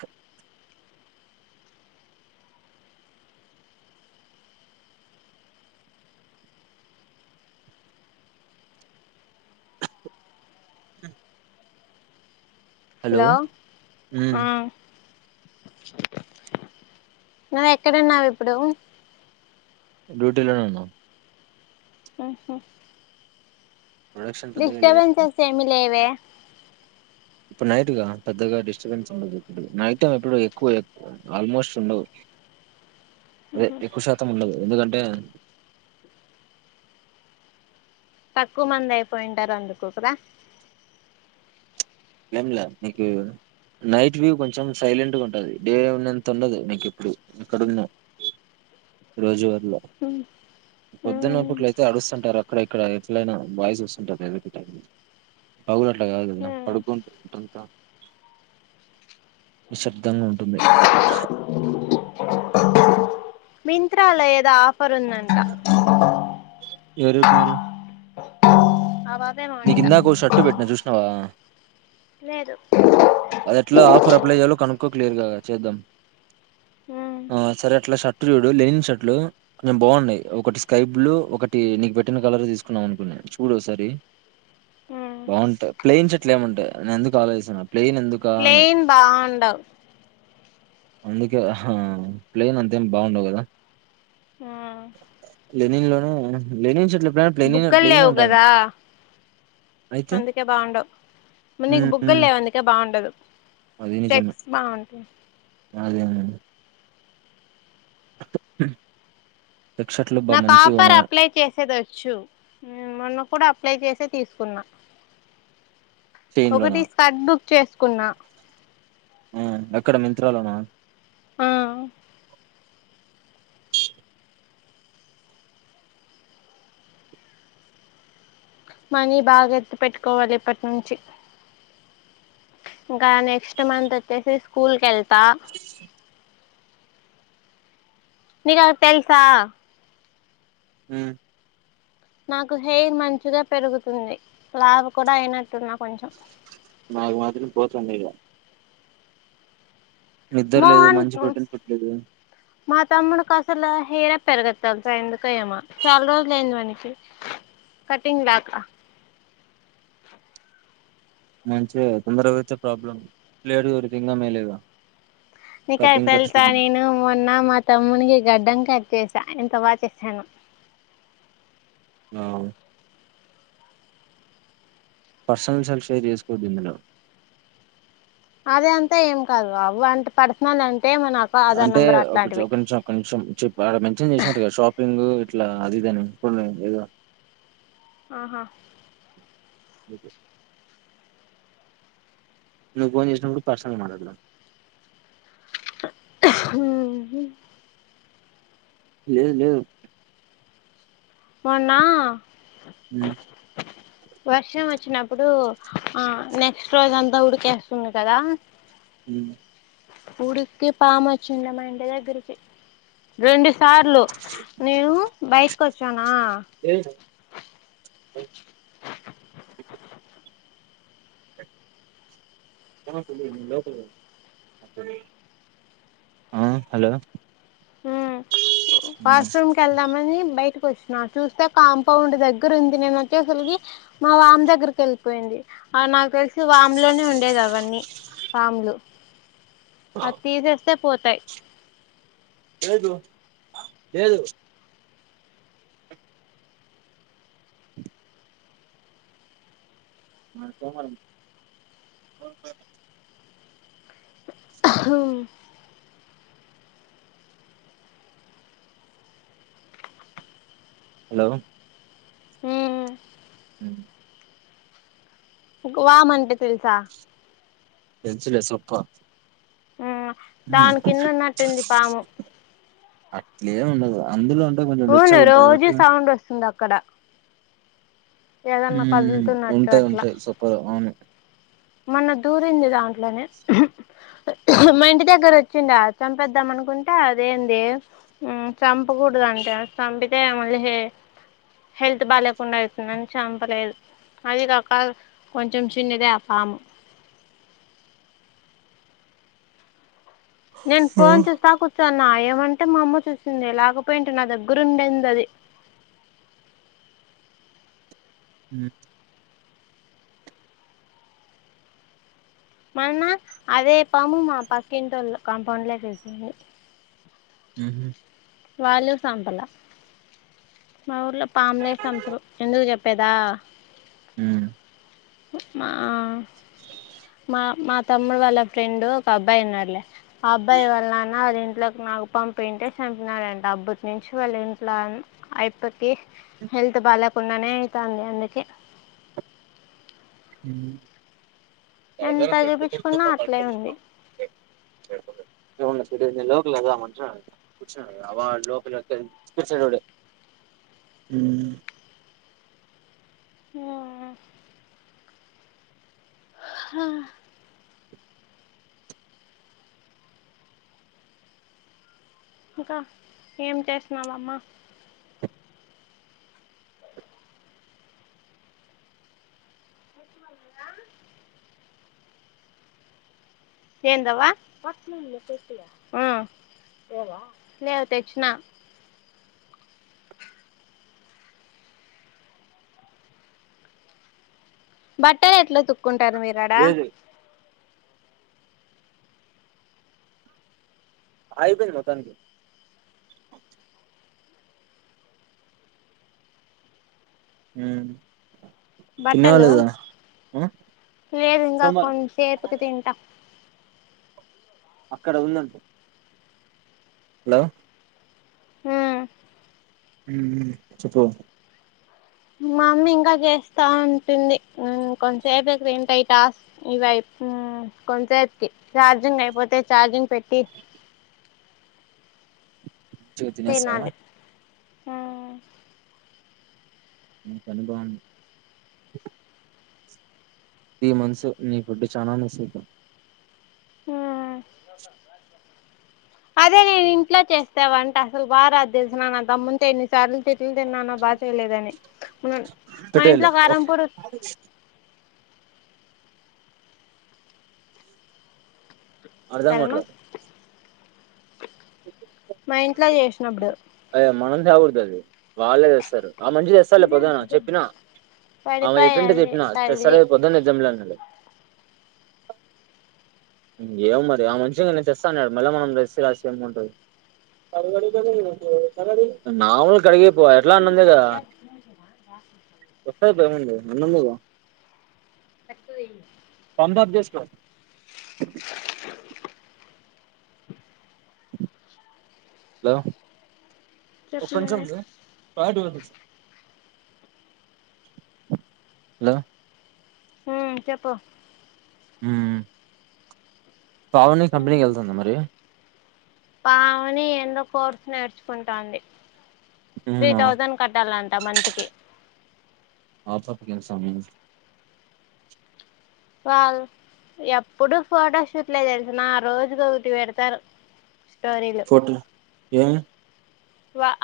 హు చె [unintelligible] హలో ఉమ్ హామ్ నువ్వు ఎక్కడ ఉన్నావు ఇప్పుడు డ్యూటీలోనే ఉన్నాం ఉమ్ ఆహా ప్రొడక్షన్ పెద్దగా లేదు డిస్టర్బెన్స్ ఏమీ లేవే ఇప్పుడు నైట్గా పెద్దగా డిస్టర్బెన్స్ ఉండదు ఇప్పు నైట్ టైమ్ ఎప్పుడు ఎక్కువ ఆల్మోస్ట్ ఉండదు అదే ఎక్కువ శాతం ఉండదు ఎందుకంటే తక్కువ మంది అయిపోయింటారు అందుకు కదా ఏంలా నీకు నైట్ వ్యూ కొంచెం సైలెంట్గా ఉంటది డే ఉన్నంత ఉండదు నీకు ఇప్పుడు ఇక్కడున్న రోజువారిలో పొద్దున్నపూట్ల అయితే అడుస్తుంటారు అక్కడ ఇక్కడ ఎట్లైనా వాయిస్ వస్తుంటాది ఎందు పగులు అట్లా కాదు కదా పడుకుంటుందంతనిశ్శబ్దంగా ఉంటుంది పడుకుంటుందంట మింత్రాలేదా పని ఉందంట ఎవరు చెప్పినారు అదే నీకు మౌనిక ఇందాక ఓ షర్ట్ పెట్టినా చూసినావా లేదు అది ఎట్లా ఆఫర్ అప్లై చేయాలో కనుక్కో క్లియర్ గా చేద్దాం సరే అట్లా ష. లెనిన్ షర్ట్లు కొంచెం [unintelligible] బాగున్నాయి ఒకటి స్కై బ్లూ ఒకటి నీకు పెట్టిన కలర్ తీసుకున్నాం అనుకున్నాను చూడసారి బాగుంటా ప్లెయిన్ చె ఇట్లే ఉంటే నేనెందుకు ఆలోచిస్తున్నాను ప్లైన్ బాగుండవు అందుకే హ ప్లేన్ అంతేం బాగుండవు కదా ఆ ప్లైన్ లోనేెనిన్ చెట్ బుగ్గలు లేవు కదా అయితే అందుకే బాగుండవు నీకు ఉమ్ బుగ్గలు ఉమ్ లేవు అందుకే బాగుం లేదు అది నిజమే చెక్స్ బాగుంటాది అ [unintelligible] నాకు ఆఫర్ అప్లై చేసేది వచ్చు మొన్న కూడా అప్లై చేసే తీసుకున్నా చైన్ లోనా ఒకటి స్క చేసుకున్నా ఆ ఎక్కడ మింత్రాలోనా ఆ మనీ బాగా ఎత్తు పెట్టుకోవాలి ఇప్పటి నుంచి ఇంకా నెక్స్ట్ మంత్ వచ్చేసి స్కూల్ క కెళ్త నీకోటి తెలుసా హ్మ్ నాకు హెయిర్ మంచిగా పెరుగుతుంది లావ్ కూడా అయినట్టున్నా కొంచెం నాగ్ మాత్రం పోతాంది ఇగా నిద్ర లేదు మోహన్ మంచి కు ప్రోటీన్ ఫుడ్ లేదు మా తమ్ముని అ అసలు హెయిర్ పెరగదు తెల్సా ఎందుకో ఏమో చాలా రోజులు అయింది వానికి కటింగ్ లేకా మంచిదిగా తొందరగాతే ప్రాబ్లమ్ లేటు పెరిగితే ఇంగ మేలేగా నికెల్ కటింగ్ ఖర్చు తెల్సా నీను మొన్న మా తమ్మునికి గడ్డం కట్చే చ ఎంత బాగా చేసాను ఆ పర్సనల్ సెల్ఫి తిసుకోండి ఇందులో అదే అంతా ఏం కాదు అవంటే పర్సనల్ అం అంటే ఒక నిమిషం ఒక నిమిషం అక్కడ మెన్షన్ చేసినారు కదా షాపింగ్ అట్లా అదిదని పుల్ల ఏదో ఆహా మీట్ నువ్వు ఫోన్ చేసినప్పుడు పర్సనల్ మాట్లాడతావు ఆ లేదు లేదు మొన్నా హ్మ్ వర్షం వచ్చినప్పుడు ఆ నెక్స్ట్ రోజాంతా ఉడికేస్తుంది కదా హ్మ్ ఉడుక్కి పామ వచ్చిందే మా ఇంటి దగ్గరకి రెండ్ సార్లు నేను బైటకి వచ్చానా ఆ హలో ఆ వాష్రూమ్ కేళ్దామని బయట వచ్చినా చూస్తే కాంపౌండ్ దగ్గర ఉంది నేను వచ్చేసరికి మా వామి దగ్గరకి వెళ్ళిపోయింది ఆ నా కలిసి వాములోనే ఉండేది అవన్నీ పాములు అదితిసేస్తే పోతాయి ఏదు ఏదు మకు మ హ హలో హుం నీకు వామంటే తెలుసా తెంచలే సప్ప దాని కింద ఉన్నట్టుంది పాము ఏమి ఉండదు అందులో కొంచెం అవును వెచ్చగా ఉంటాయి రోజు కాబట్టి సౌండ్ వస్తుంది అక్కడ ఊ ఏదన్నా కదులుతున్నట్టు ఉంటాయి అట్లా ఉంటాయి సూపర్ అవును మొన్న దూరింది దాంట్లోనే మా ఇంటి దగ్గర వచ్చింది మొన్న దూరింది దంట్లోనే మా ఇంటి దగ్గర వచుండే చంపేద్దాం అనుకుంటే అదేంది చంపకూడదు అంటే చంపితే మళ్ళీ హెల్త్ బాగా లేకుండా అవుతుందిని చంపలేదు అది కాక కొంచెం చిన్నదే అ పాము నేను ఫోన్ చూస్తా కూర్చున్న అంటే మా అమ్మ చూసింది లేకపోయింట నా దగ్గర ఉండేంది అది హుమ్ మొన్న అదే పాము మా పక్కింటోల్ల కాంపౌండ్ లోకి వస్తుంది హుహుమ్ వాళ్ళు సంపల మా ఊర్లో పాములే సంపరు ఎందుకు చెప్పేదా మ్మ్ మా మా మా తమ్ముడు వాళ్ళ ఫ్రెండ్ ఒక అబ్బాయి ఉన్నాడు లే ఆ అబ్బాయి వాళ్ళ నాన్న వాళ్ళ ఇంట్లోకి నాగుపాము పోయి ఉంటే చంపినాడంట అప్పటినుంచి వాళ్ళింట్లో అబ్బాయికి హెల్త్ బాలేకుంటనే ఐతాంది అందుకే హుమ్ ఎంత చూపించుకున్నా అట్లే ఉంది ఏన్నా లోకల్ద మ కూర్చు అ లోకల్ కూర్చ ఆ హా ఇంకా ఏం చేసినావమ్మా రా ఏందవా లేవు తెచ్చినా బట్టలు ఎట్లా ఉతుకుతావ్ ఒకుంటారు మీరాడా లేదు ఆగిపోయింది మొత్తానికి హుమ్ బట్టలు లేదు ఇంకా సోమవారం కొంసేపుకి తింటా అక్కడ ఉందంట హలో హుమ్ ఊ ఊ చెప్పు మామ్మీ ఇంకా చేస్తా ఉంటుంది కొంతసేపు క వింటా ఈ టాస్క్ ఇవైపు కొంతసేపుకీ చార్జింగ్ అయిపోతే చార్జింగ్ పెట్టి [unintelligible] తినేసావా ఆ నీకు అనుభవం త్రీ మంత్స్ నీ గుడ్డు చాలా మిస్సైతం ఉ అదే నేను ఇంట్లో చేస్తావంటే అసలు బారాదు తెలిసినా మా తమ్మునితో ఎన్ని సార్లు తిట్లు తిన్నానో బా చేయలేదని న మా పెట్టేయలే ఇంట్లో ఓ, కారం పొడి అర్థం తాలమా కావట్లే మై ఇట్లా చేసినప్పుడు అయ మనల్ని సావగొడుతది వాళ్ళే తెస్తారు ఆమె మంచి తెస్తారు లే పొద్దున చెప్పినా ఆమె చెప్పింటే పడిపోయాది చెప్పినా తగిలి తెస్తార పొద్దున్న ఎజమ్లే అన్నాలే ఇంకేం మరి ఆ మంచిగా నేను తెస్తాను మళ్ళా మనం రస్ రాసి ఏమ ఉంటది నాములు కడిగ ఇ ఎట్లా అన్నందిద వస్తంది పో ఏముండి అన్నమిగ [unintelligible] హలో ఒక్క చెప్పు నిమిషం [unintelligible] హలో హు చెప్పు ఊ పావని కంపెనీకి వెళ్తుందా మరి పావని ఎందో కోర్సు నేర్చుకుంటాంది త్రీ మ్మ్ ఆ తౌసేండ్ కట్టాల అంట టమంతికి [unintelligible] వాల్ ఎప్పుడు ఫోటోషూట్లే తెలిసిన ఆ రోజుకి ఒకటి పెడతారు స్టోరీలు ఫోటో ఏమి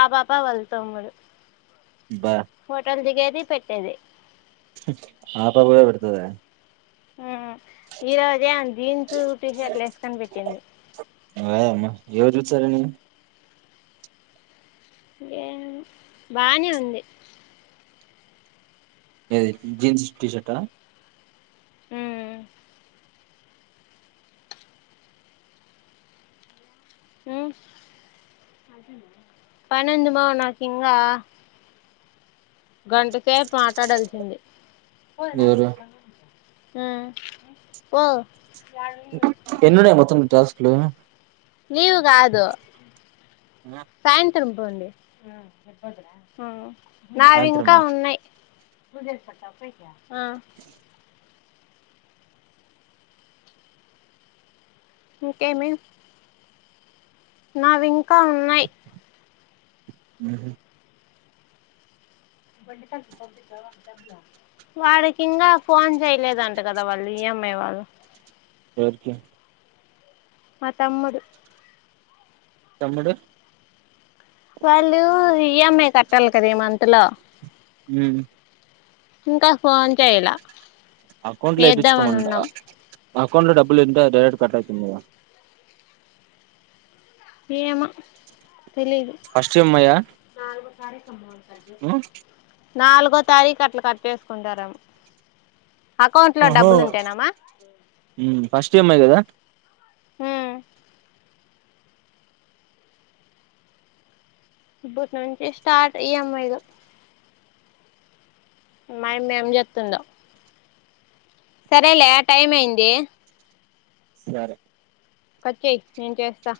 ఆ పాప వాళ్ళ తమ్ముడు బా హోటల్ దిగే మ పెట్టేది హు పాప కూడా పెడతదాయే ఉ ఈరోజే జీన్స్ టీషర్ట్లు వేసుకోని పెట్టింది య అమ్మా ఎవరు చూసారనీ యేం బానే ఉంది ఏది జీన్స్ టీషర్ట ఉమ్ ఉ పనుంది మామ నాకు ఇంగ గంటసేపు మాట్లాడాల్సింది పోద ఎవరు నాప్ప హ్మ్ పో ఎన్నున్నాయి మొత్తం టాస్క్లు నీవు కాదు. సాయంత్రం పోండి నావి ఇంకా సాయంత్రమా ఉన్నాయి గుజర్ పట్టాప్పయి క అ ఇంకేమి నావి ఇంకా ఉన్నాయ్ ఆ వాడికి ఇంకా ఫోన్ చేయలేదంట కదా వాళ్ళు ఈ ఎం ఐ వాళ్ళు ఎవరికి మా తమ్ముడు తమ్ముడు వాళ్ళు ఈ ఈ ఎం ఐ కట్టాలి కదా ఈ మంత్లో హ్మ్ ఇంకా ఫోన్ చేయలా అకౌంట్ లో వేద్దామని వేయించుకోమంట ఉన్నాం అకౌంట్ లో డబ్బులు ఏంట డైరెట్ కట్టయితున్నాయ ఏమొ తెలీదు సారే సమం మ్ నాలుగో తారీఖు అట్లా కట్టేసుకుంటార ఆహా హ్మ్ ఫస్ట్ ఇ ఎం ఐ గదా హ్మ్ ఇప్పటి నుంచి స్టార్ట్ ఇ ఎం ఐ లు మాయమ్మ ఎం చెస్తుందో సరేలే టైం అయింది సరే కట్ చెయ్ నేను చేస్తా